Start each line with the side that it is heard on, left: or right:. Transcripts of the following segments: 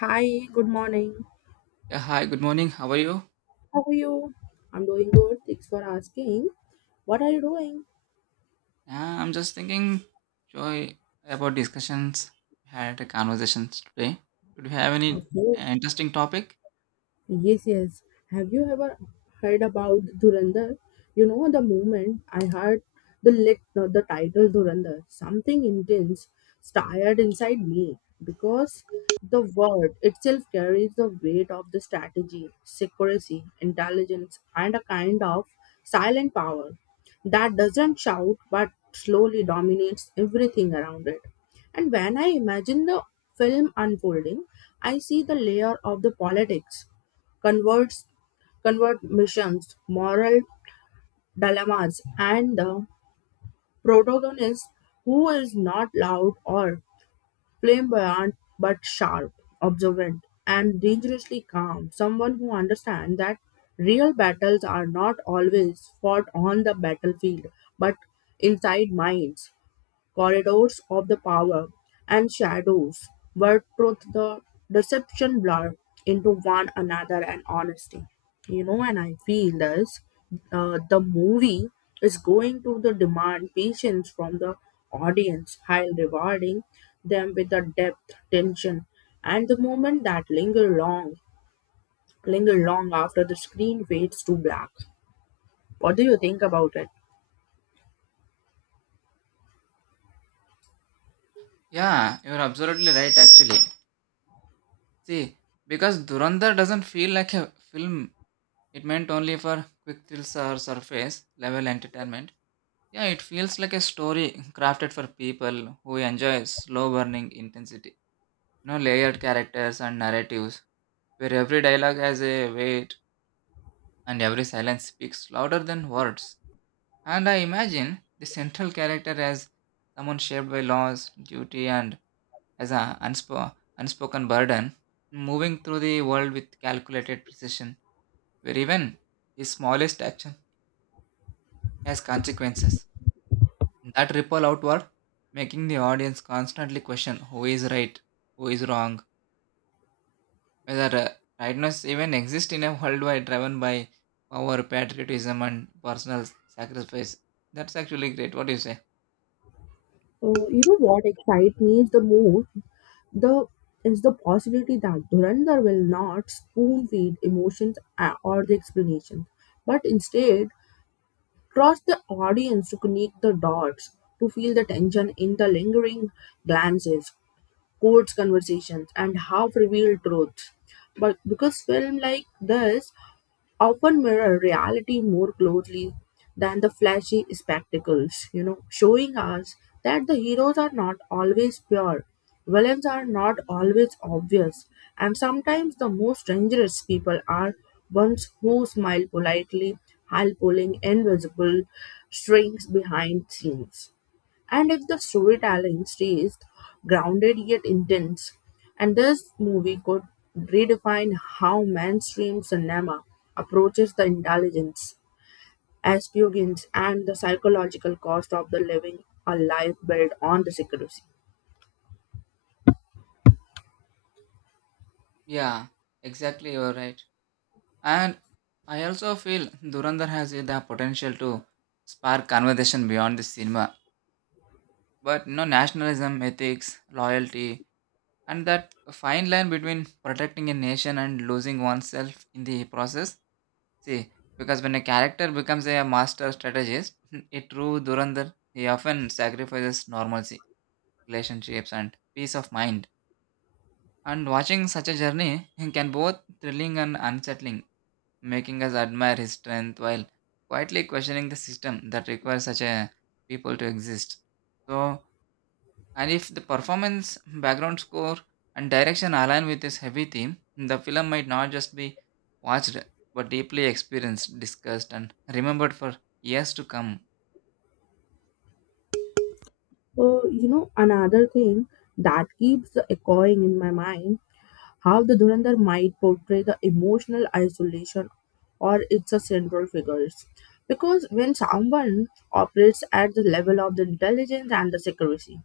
left: Hi, good morning.
right: Yeah, hi, good morning. How are you?
left: How are you? I'm doing good. Thanks for asking. What are you doing?
right: Yeah, I'm just thinking, Joy, about discussions we had a conversations today. Did you have any
left: Okay.
right: interesting topic?
left: Yes, yes. Have you ever heard about Dhurandhar? You know, the moment I heard the title Dhurandhar, something intense stirred inside me because the word itself carries the weight of the strategy, secrecy, intelligence, and a kind of silent power that doesn't shout but slowly dominates everything around it. And when I imagine the film unfolding, I see the layer of the politics converts convert missions, moral dilemmas, and the protagonist who is not loud or flamboyant but sharp, observant, and dangerously calm. Someone who understands that real battles are not always fought on the battlefield but inside minds corridors of the power, and shadows where truth the deception blur into one another and honesty. And I feel this the movie is going to the demand patience from the audience while rewarding them with the depth tension and the moment that linger long after the screen fades to black. What do you think about it?
right: Yeah, you're absolutely right, actually. See, because Durandar doesn't feel like a film, it meant only for quick thrills or surface level entertainment. Yeah, it feels like a story crafted for people who enjoy slow burning intensity. You know, layered characters and narratives where every dialogue has a weight and every silence speaks louder than words. And I imagine the central character as someone shaped by laws, duty, and as an unspoken burden, moving through the world with calculated precision, where even his smallest action has consequences that ripple outward, making the audience constantly question who is right, who is wrong, whether rightness even exists in a worldwide driven by power, patriotism, and personal sacrifice. That's actually great. What do you say?
left: You know what excites me the most? The is the possibility that Dhurandhar will not spoon feed emotions or the explanations, but instead trust the audience to connect the dots, to feel the tension in the lingering glances, quotes, conversations, and half revealed truths. But because film like this often mirror reality more closely than the flashy spectacles, you know, showing us that the heroes are not always pure, villains are not always obvious, and sometimes the most dangerous people are ones who smile politely while pulling invisible strings behind scenes. And if the storytelling stays grounded yet intense, and this movie could redefine how mainstream cinema approaches the intelligence, aspirins, and the psychological cost of the living a life built on the secrecy.
right: Yeah, exactly, you're right. And I also feel Durandar has the potential to spark conversation beyond the cinema. But you know, nationalism, ethics, loyalty, and that fine line between protecting a nation and losing oneself in the process. See, because when a character becomes a master strategist, a true Durandar, he often sacrifices normalcy, relationships, and peace of mind. And watching such a journey can both thrilling and unsettling, making us admire his strength while quietly questioning the system that requires such a people to exist. So, and if the performance, background score, and direction align with this heavy theme, the film might not just be watched but deeply experienced, discussed, and remembered for years to come.
left: You know, another thing that keeps echoing in my mind. How the Dhurandhar might portray the emotional isolation or its a central figures. Because when someone operates at the level of the intelligence and the secrecy,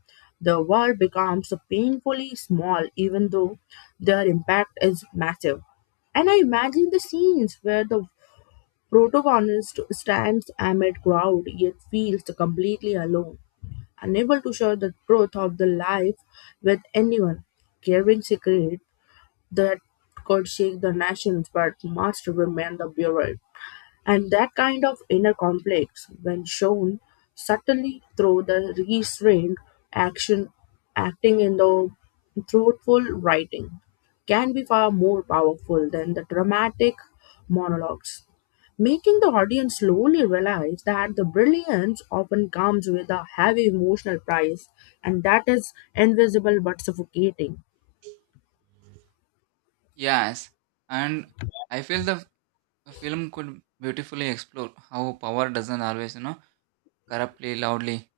left: the world becomes painfully small, even though their impact is massive. And I imagine the scenes where the protagonist stands amid crowd yet feels completely alone, unable to share the truth of the life with anyone, carrying secret that could shake the nations but must remain the bureau. And that kind of inner conflicts, when shown subtly through the restrained action, acting in the truthful writing, can be far more powerful than the dramatic monologues, making the audience slowly realize that the brilliance often comes with a heavy emotional price, and that is invisible but suffocating.
right: Yes, and I feel the film could beautifully explore how power doesn't always, you know, corruptly, loudly,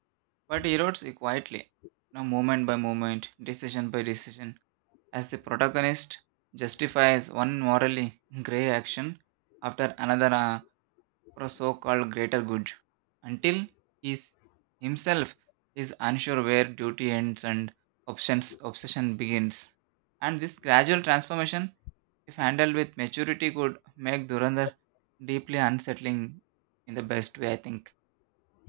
right: but erodes it quietly, you know, moment by moment, decision by decision, as the protagonist justifies one morally gray action after another for a so-called greater good until he himself is unsure where duty ends and options obsession begins, and this gradual transformation, if handled with maturity, could make Durandar deeply unsettling in the best way I think.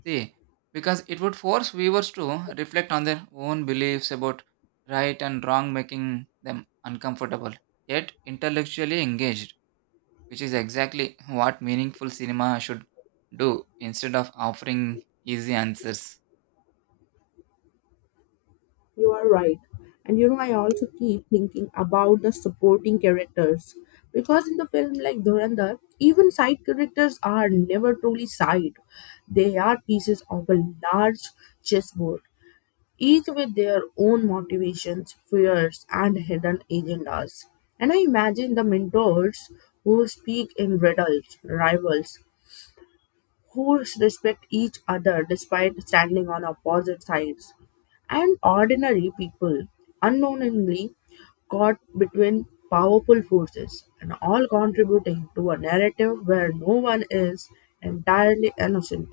right: See, because it would force viewers to reflect on their own beliefs about right and wrong, making them uncomfortable yet intellectually engaged, which is exactly what meaningful cinema should do instead of offering easy answers.
left: You are right. And you know, I also keep thinking about the supporting characters. Because in the film like Dhurandhar, even side characters are never truly side. They are pieces of a large chessboard, each with their own motivations, fears, and hidden agendas. And I imagine the mentors who speak in riddles, rivals, who respect each other despite standing on opposite sides. And ordinary people unknowingly caught between powerful forces and all contributing to a narrative where no one is entirely innocent.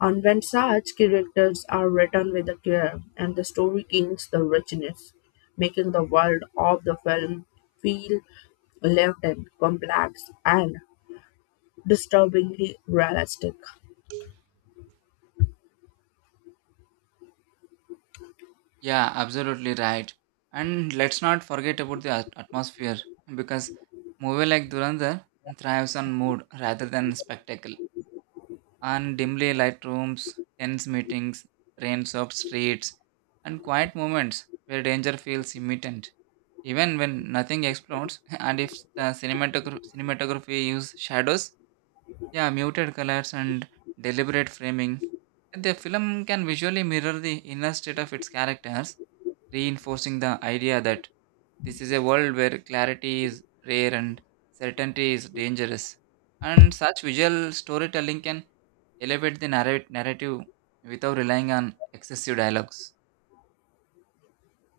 left: And when such characters are written with a care and the story gains the richness, making the world of the film feel lived in, complex, and disturbingly realistic.
right: Yeah, absolutely right. And let's not forget about the atmosphere, because movie like Durandar thrives on mood rather than spectacle. On dimly light rooms, tense meetings, rain-soaked streets, and quiet moments where danger feels imminent. Even when nothing explodes, and if the cinematography use shadows, yeah, muted colors and deliberate framing. The film can visually mirror the inner state of its characters, reinforcing the idea that this is a world where clarity is rare and certainty is dangerous. And such visual storytelling can elevate the narrate narrative without relying on excessive dialogues.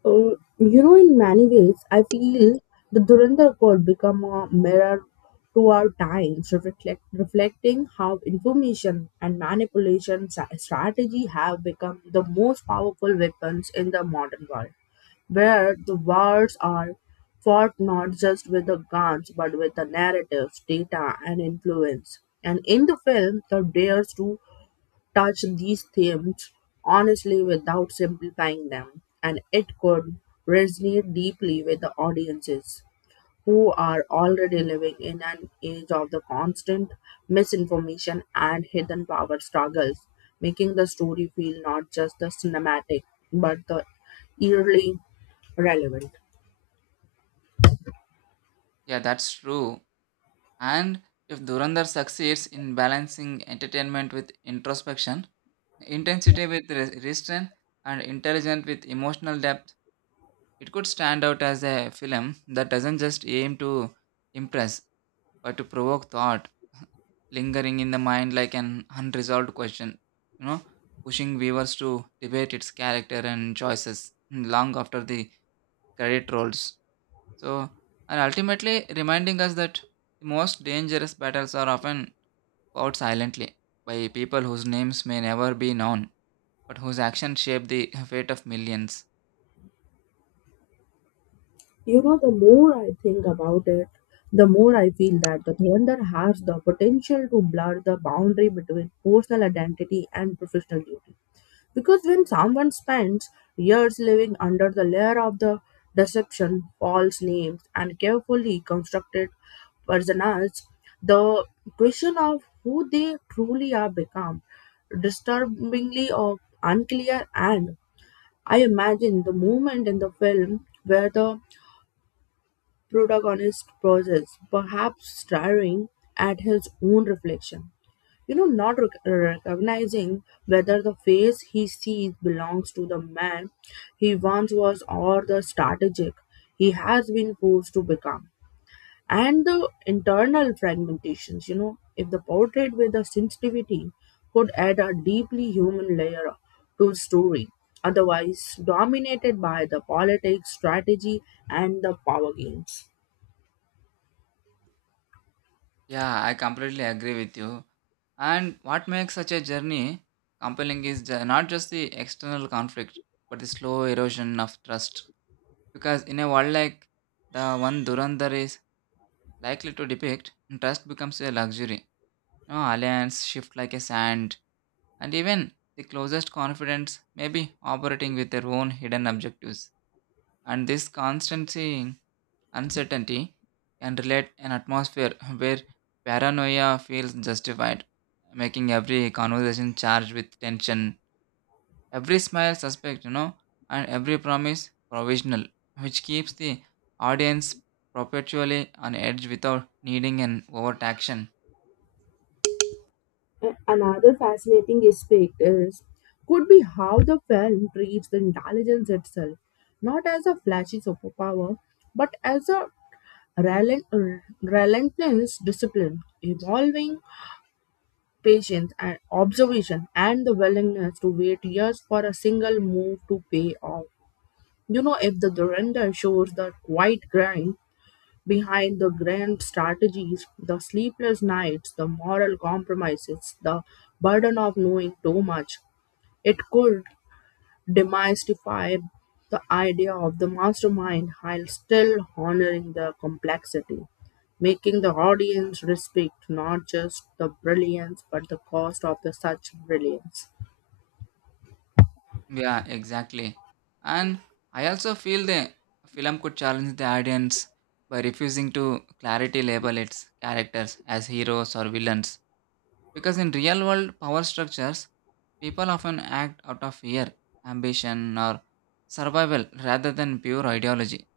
left: Uh, you know, in many ways, I feel the Durandar Code become a mirror to our times, reflecting how information and strategy have become the most powerful weapons in the modern world, where the wars are fought not just with the guns but with the narratives, data, and influence. And in the film, the dares to touch these themes honestly without simplifying them, and it could resonate deeply with the audiences who are already living in an age of the constant misinformation and hidden power struggles, making the story feel not just the cinematic but the eerily relevant.
right: Yeah, that's true. And if Durandar succeeds in balancing entertainment with introspection, intensity with restraint, and intelligent with emotional depth, it could stand out as a film that doesn't just aim to impress but to provoke thought, lingering in the mind like an unresolved question, you know, pushing viewers to debate its character and choices long after the credit rolls. So, and ultimately reminding us that the most dangerous battles are often fought silently by people whose names may never be known, but whose actions shape the fate of millions.
left: You know, the more I think about it, the more I feel that the Thunder has the potential to blur the boundary between personal identity and professional duty. Because when someone spends years living under the layer of the deception, false names, and carefully constructed personas, the question of who they truly are become disturbingly or unclear. And I imagine the moment in the film where the protagonist pauses, perhaps staring at his own reflection. You know, not rec- recognizing whether the face he sees belongs to the man he once was or the strategic he has been forced to become. And the internal fragmentations, you know, if the portrait with the sensitivity could add a deeply human layer to story, otherwise dominated by the politics, strategy, and the power games.
right: Yeah, I completely agree with you. And what makes such a journey compelling is not just the external conflict, but the slow erosion of trust. Because in a world like the one Durandar is likely to depict, trust becomes a luxury. You know, alliance shift like a sand, and even the closest confidants may be operating with their own hidden objectives. And this constancy uncertainty can relate an atmosphere where paranoia feels justified, making every conversation charged with tension, every smile suspect, you know, and every promise provisional, which keeps the audience perpetually on edge without needing an overt action.
left: And another fascinating aspect is could be how the film treats the intelligence itself, not as a flashy superpower, but as a relentless discipline, evolving patience and observation, and the willingness to wait years for a single move to pay off. You know, if the Duranda shows the quiet grind behind the grand strategies, the sleepless nights, the moral compromises, the burden of knowing too much. It could demystify the idea of the mastermind while still honoring the complexity, making the audience respect not just the brilliance but the cost of the such brilliance.
right: Yeah, exactly. And I also feel the film could challenge the audience by refusing to clarity label its characters as heroes or villains. Because in real world power structures, people often act out of fear, ambition, or survival rather than pure ideology.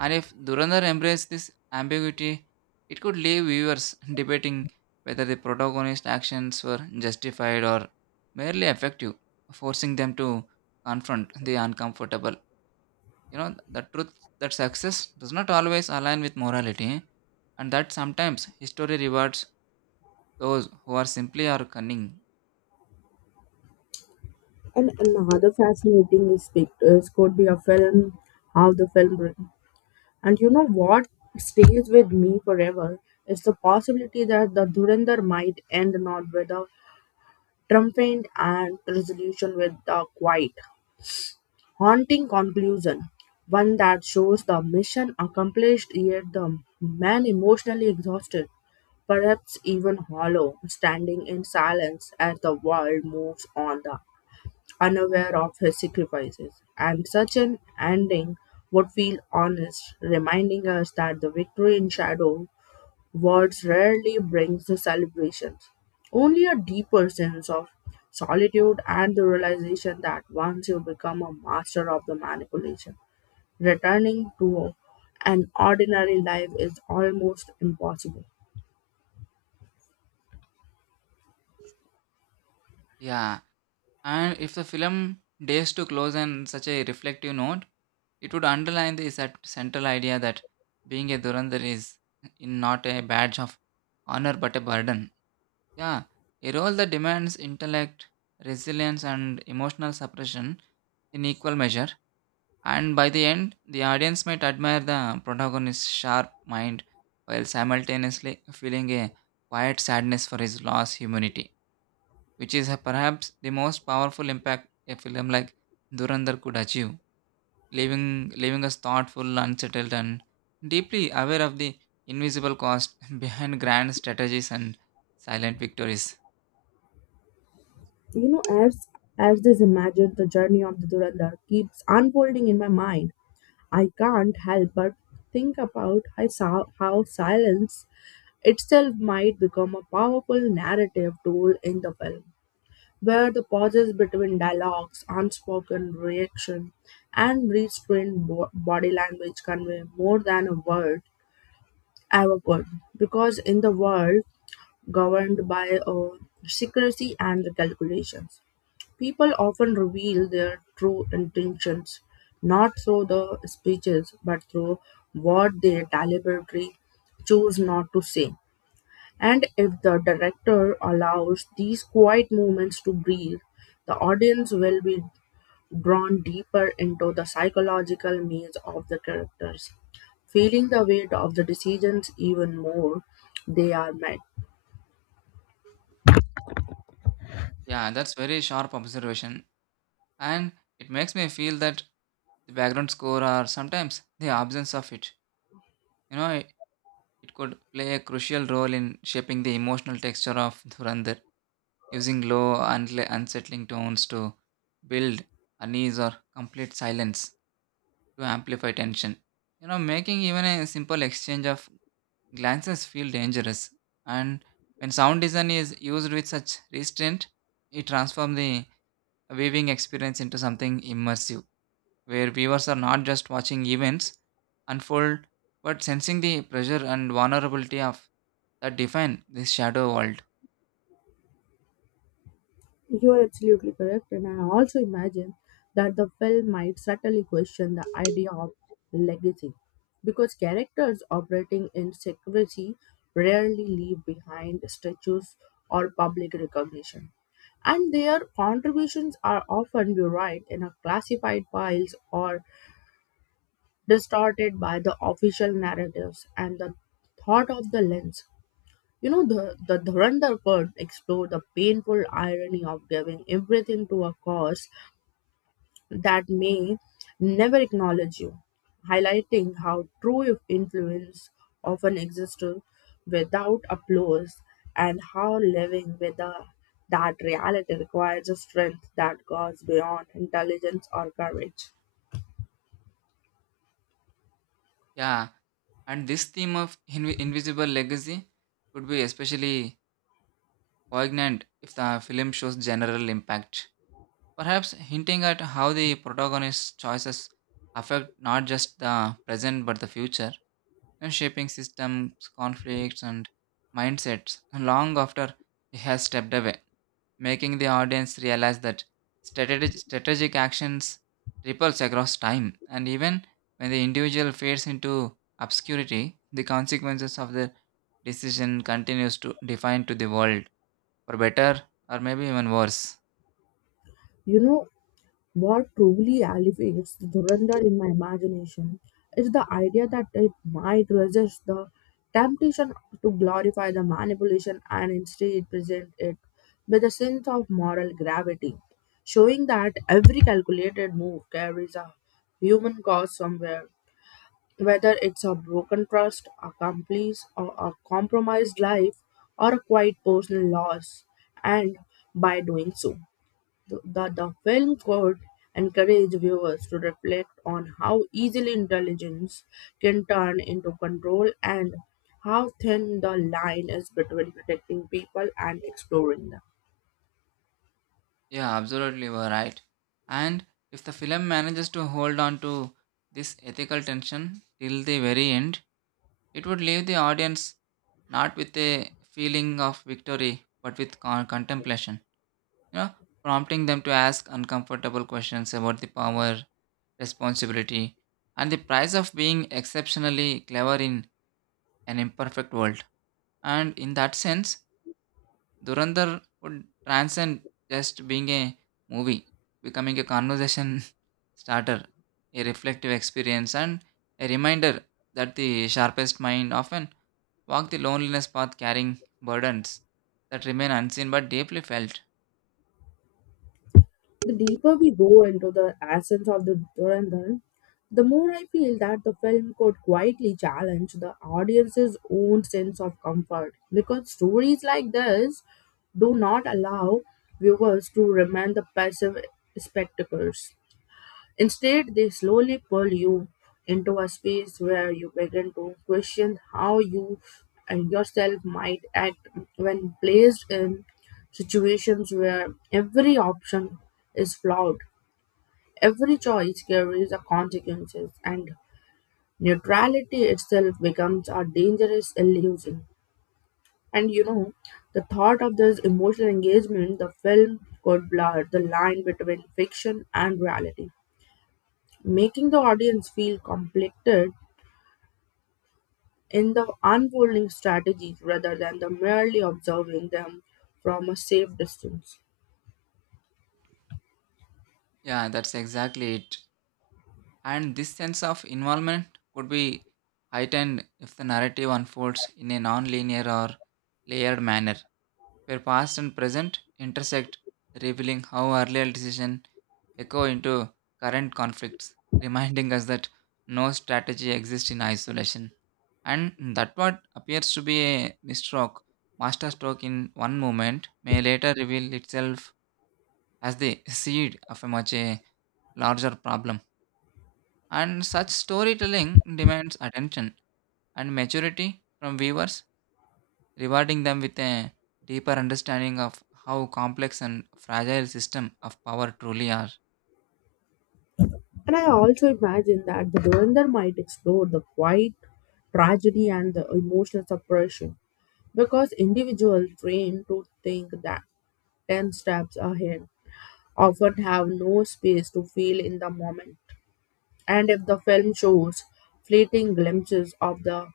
right: And if Durandar embraced this ambiguity, it could leave viewers debating whether the protagonist's actions were justified or merely effective, forcing them to confront the uncomfortable. You know, the truth that success does not always align with morality, and that sometimes history rewards those who are simply or cunning.
left: And another fascinating aspect is could be a film, how the film. And you know what stays with me forever is the possibility that the Dhurandhar might end not with a triumphant and resolution with a quiet, haunting conclusion, one that shows the mission accomplished yet the man emotionally exhausted, perhaps even hollow, standing in silence as the world moves on. The unaware of his sacrifices. And such an ending would feel honest, reminding us that the victory in shadow words rarely brings the celebrations. Only a deeper sense of solitude and the realization that once you become a master of the manipulation, returning to an ordinary life is almost impossible.
right: Yeah, and if the film dares to close on such a reflective note, it would underline the central idea that being a Durandar is in not a badge of honor but a burden. Yeah, a role that demands intellect, resilience, and emotional suppression in equal measure. And by the end, the audience might admire the protagonist's sharp mind while simultaneously feeling a quiet sadness for his lost humanity, which is perhaps the most powerful impact a film like Durandar could achieve, leaving us thoughtful, unsettled, and deeply aware of the invisible cost behind grand strategies and silent victories.
left: You know, as this imagined, the journey of the Durandar keeps unfolding in my mind. I can't help but think about how silence itself might become a powerful narrative tool in the film, where the pauses between dialogues, unspoken reaction, and body language convey more than a word ever could. Because in the world governed by secrecy and the calculations, people often reveal their true intentions, not through the speeches, but through what they deliberately choose not to say. And if the director allows these quiet moments to breathe, the audience will be drawn deeper into the psychological maze of the characters, feeling the weight of the decisions even more they are made.
right: Yeah, that's very sharp observation, and it makes me feel that the background score, or sometimes the absence of it. You know, it could play a crucial role in shaping the emotional texture of Durandar, using low, unsettling tones to build unease, or complete silence to amplify tension. You know, making even a simple exchange of glances feel dangerous. And when sound design is used with such restraint, it transforms the viewing experience into something immersive, where viewers are not just watching events unfold, but sensing the pressure and vulnerability of that define this shadow world.
left: You are absolutely correct, and I also imagine that the film might subtly question the idea of legacy because characters operating in secrecy rarely leave behind statues or public recognition, and their contributions are often buried in a classified files or distorted by the official narratives and the thought of the lens. You know, the Dhurandhar could explore the painful irony of giving everything to a cause that may never acknowledge you, highlighting how true influence often exists without applause and how living with a, that reality requires a strength that goes beyond intelligence or courage.
right: Yeah, and this theme of invisible legacy could be especially poignant if the film shows general impact, perhaps hinting at how the protagonist's choices affect not just the present but the future, and shaping systems, conflicts, and mindsets long after he has stepped away, making the audience realize that strategic actions ripples across time, and even when the individual fades into obscurity, the consequences of their decision continues to define to the world for better or maybe even worse.
left: You know, what truly elevates Dhurandhar in my imagination is the idea that it might resist the temptation to glorify the manipulation and instead present it with a sense of moral gravity, showing that every calculated move carries a human cost somewhere, whether it's a broken trust, a complice, or a compromised life, or a quite personal loss, and by doing so. The film could encourage viewers to reflect on how easily intelligence can turn into control and how thin the line is between protecting people and exploring them.
right: Yeah, absolutely, you are right. And if the film manages to hold on to this ethical tension till the very end, it would leave the audience not with a feeling of victory but with contemplation, you know, prompting them to ask uncomfortable questions about the power, responsibility, and the price of being exceptionally clever in an imperfect world. And in that sense, Durandar would transcend just being a movie, becoming a conversation starter, a reflective experience, and a reminder that the sharpest mind often walk the loneliness path carrying burdens that remain unseen but deeply felt.
left: The deeper we go into the essence of the Durandar, the more I feel that the film could quietly challenge the audience's own sense of comfort because stories like this do not allow viewers to remain the passive spectators. Instead, they slowly pull you into a space where you begin to question how you and yourself might act when placed in situations where every option is flawed. Every choice carries a consequences and neutrality itself becomes a dangerous illusion. And you know, the thought of this emotional engagement, the film could blur the line between fiction and reality making the audience feel conflicted in the unfolding strategies rather than the merely observing them from a safe distance.
right: Yeah, that's exactly it. And this sense of involvement could be heightened if the narrative unfolds in a non linear or layered manner where past and present intersect, revealing how earlier decisions echo into current conflicts, reminding us that no strategy exists in isolation. And that what appears to be a misstroke, masterstroke in one moment, may later reveal itself as the seed of a much a larger problem. And such storytelling demands attention and maturity from viewers, rewarding them with a deeper understanding of how complex and fragile system of power truly are.
left: And I also imagine that the Dhurandhar might explore the quiet tragedy and the emotional suppression because individuals trained to think that 10 steps ahead often have no space to feel in the moment. And if the film shows fleeting glimpses of the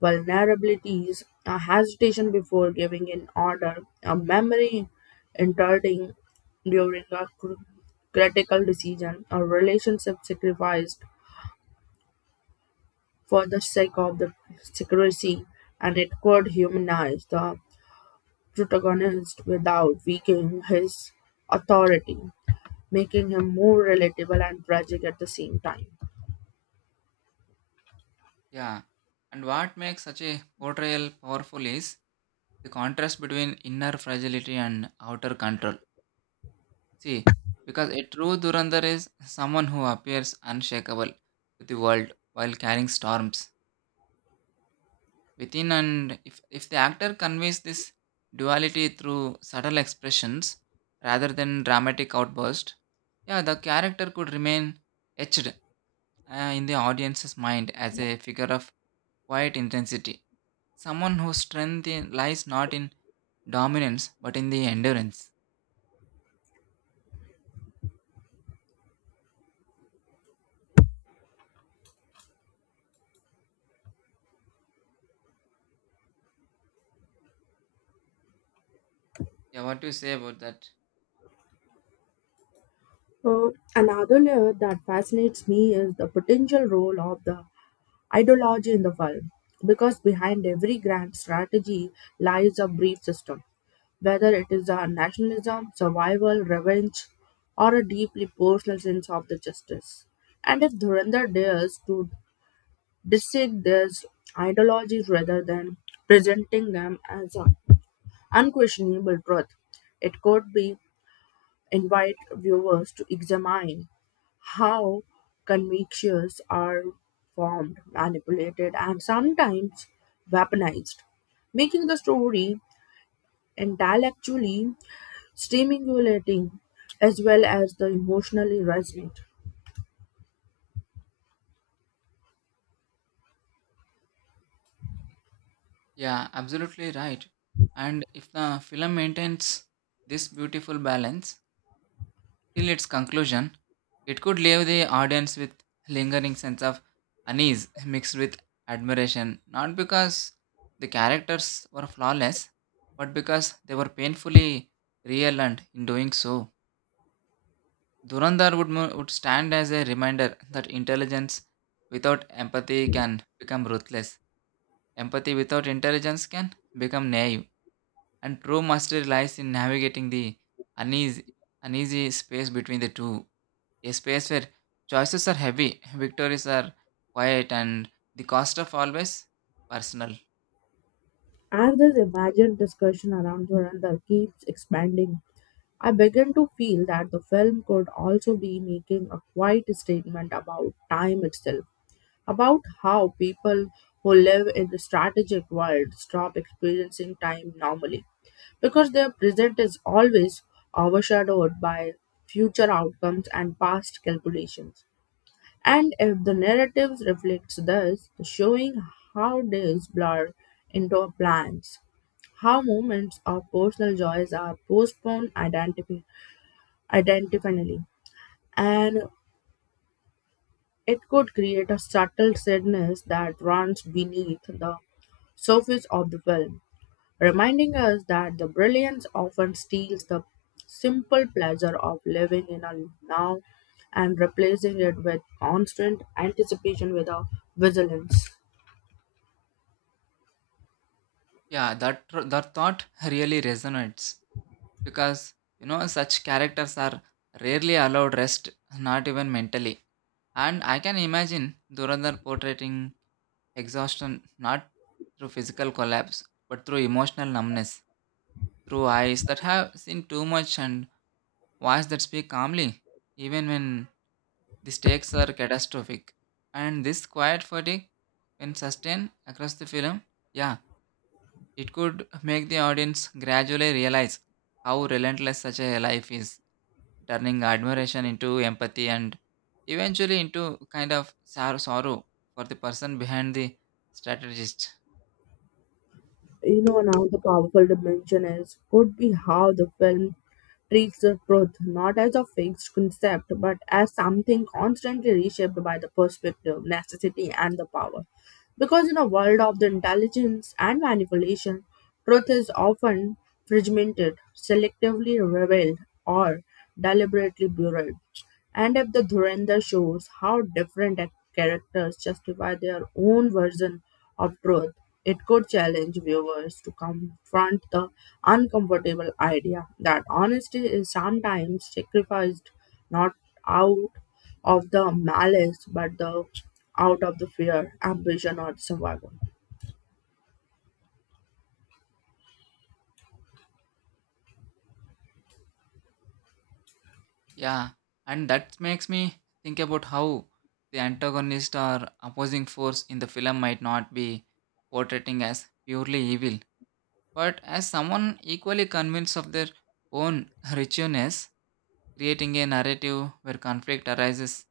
left: vulnerabilities, a hesitation before giving an order, a memory interrupting during a critical decision, a relationship sacrificed for the sake of the secrecy, and it could humanize the protagonist without weakening his authority, making him more relatable and tragic at the same time.
right: Yeah. And what makes such a portrayal powerful is the contrast between inner fragility and outer control. See, because a true Durandar is someone who appears unshakable to the world while carrying storms within, and if the actor conveys this duality through subtle expressions rather than dramatic outburst, yeah, the character could remain etched, in the audience's mind as a figure of quiet intensity, someone whose lies not in dominance but in the endurance. Yeah, what do you say about that?
left: Uh, Another layer that fascinates me is the potential role of the ideology in the film, because behind every grand strategy lies a brief system, whether it is a nationalism, survival, revenge, or a deeply personal sense of the justice. And if Dhurandhar dares to dissect these ideologies rather than presenting them as an unquestionable truth, it could be invite viewers to examine how convictions are formed, manipulated, and sometimes weaponized, making the story intellectually stimulating as well as the emotionally resonant.
right: Yeah, absolutely right. And if the film maintains this beautiful balance till its conclusion, it could leave the audience with lingering sense of unease mixed with admiration, not because the characters were flawless, but because they were painfully real, and in doing so, Durandar would, would stand as a reminder that intelligence without empathy can become ruthless. Empathy without intelligence can become naive, and true mastery lies in navigating the uneasy, uneasy space between the two, a space where choices are heavy, victories are quiet, and the cost of always personal.
left: As this imagined discussion around Dhurandhar keeps expanding, I begin to feel that the film could also be making a quiet statement about time itself about how people who live in the strategic world stop experiencing time normally because their present is always overshadowed by future outcomes and past calculations. And if the narrative reflects this, showing how days blur into plans, how moments of personal joys are identifinally, and it could create a subtle sadness that runs beneath the surface of the film, reminding us that the brilliance often steals the simple pleasure of living in a now and replacing it with constant anticipation with a vigilance.
right: Yeah, that thought really resonates, because you know such characters are rarely allowed rest, not even mentally. And I can imagine Durandar portraying exhaustion not through physical collapse but through emotional numbness, through eyes that have seen too much and voice that speak calmly even when the stakes are catastrophic. And this quiet fatigue, when sustained across the film, yeah, it could make the audience gradually realize how relentless such a life is, turning admiration into empathy and eventually into kind of sorrow for the person behind the strategist.
left: You know, another powerful dimension is could be how the film treats the truth not as a fixed concept but as something constantly reshaped by the perspective, necessity, and the power. Because in a world of the intelligence and manipulation, truth is often fragmented, selectively revealed, or deliberately buried. And if the Dhurandhar shows how different characters justify their own version of truth, it could challenge viewers to confront the uncomfortable idea that honesty is sometimes sacrificed not out of the malice, but the out of the fear, ambition, or survival.
right: Yeah, and that makes me think about how the antagonist or opposing force in the film might not be portraying as purely evil, but as someone equally convinced of their own righteousness, creating a narrative where conflict arises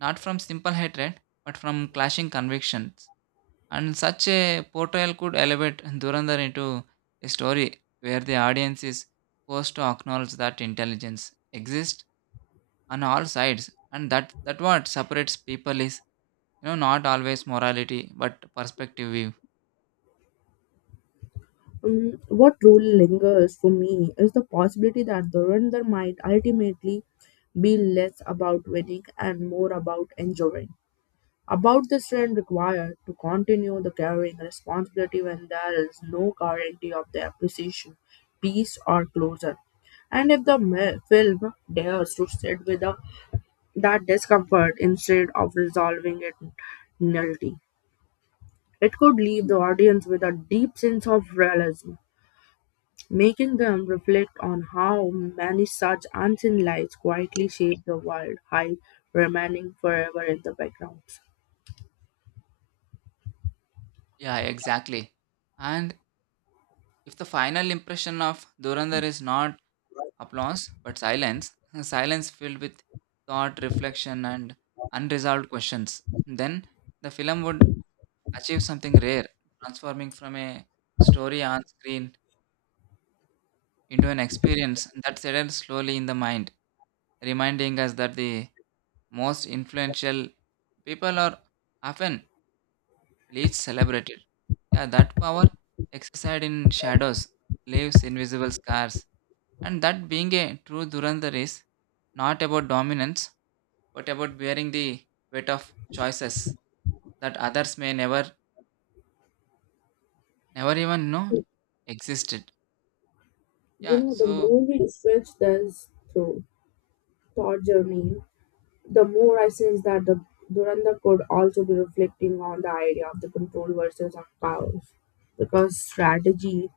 right: not from simple hatred but from clashing convictions. And such a portrayal could elevate Durandar into a story where the audience is forced to acknowledge that intelligence exists on all sides, and that what separates people is, you know, not always morality but perspective view.
left: What truly lingers for me is the possibility that the render might ultimately be less about winning and more about enjoying. About the strength required to continue the carrying responsibility when there is no guarantee of their precision, peace, or closure. And if the film dares to sit with a that discomfort, instead of resolving it nullity, it could leave the audience with a deep sense of realism, making them reflect on how many such unseen lights quietly shape the world, high remaining forever in the background.
right: Yeah, exactly. And if the final impression of Durandar is not applause but silence, silence filled with thought, reflection, and unresolved questions, then the film would achieve something rare, transforming from a story on screen into an experience that settles slowly in the mind, reminding us that the most influential people are often least celebrated. Yeah, that power exercised in shadows leaves invisible scars, and that being a true Durandar is not about dominance but about bearing the weight of choices that others may never even know existed.
left: You
right: Yeah,
left: know, the
right: so
left: movie stretched this through thought journey the more I sense that the Duranda could also be reflecting on the idea of the control versus of powers because strategy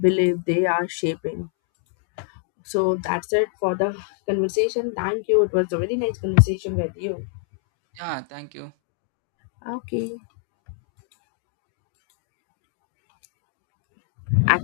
left: believe they are shaping. So that's it for the conversation. Thank you. It was a very nice conversation with you.
right: yeah, thank you.
left: Okay.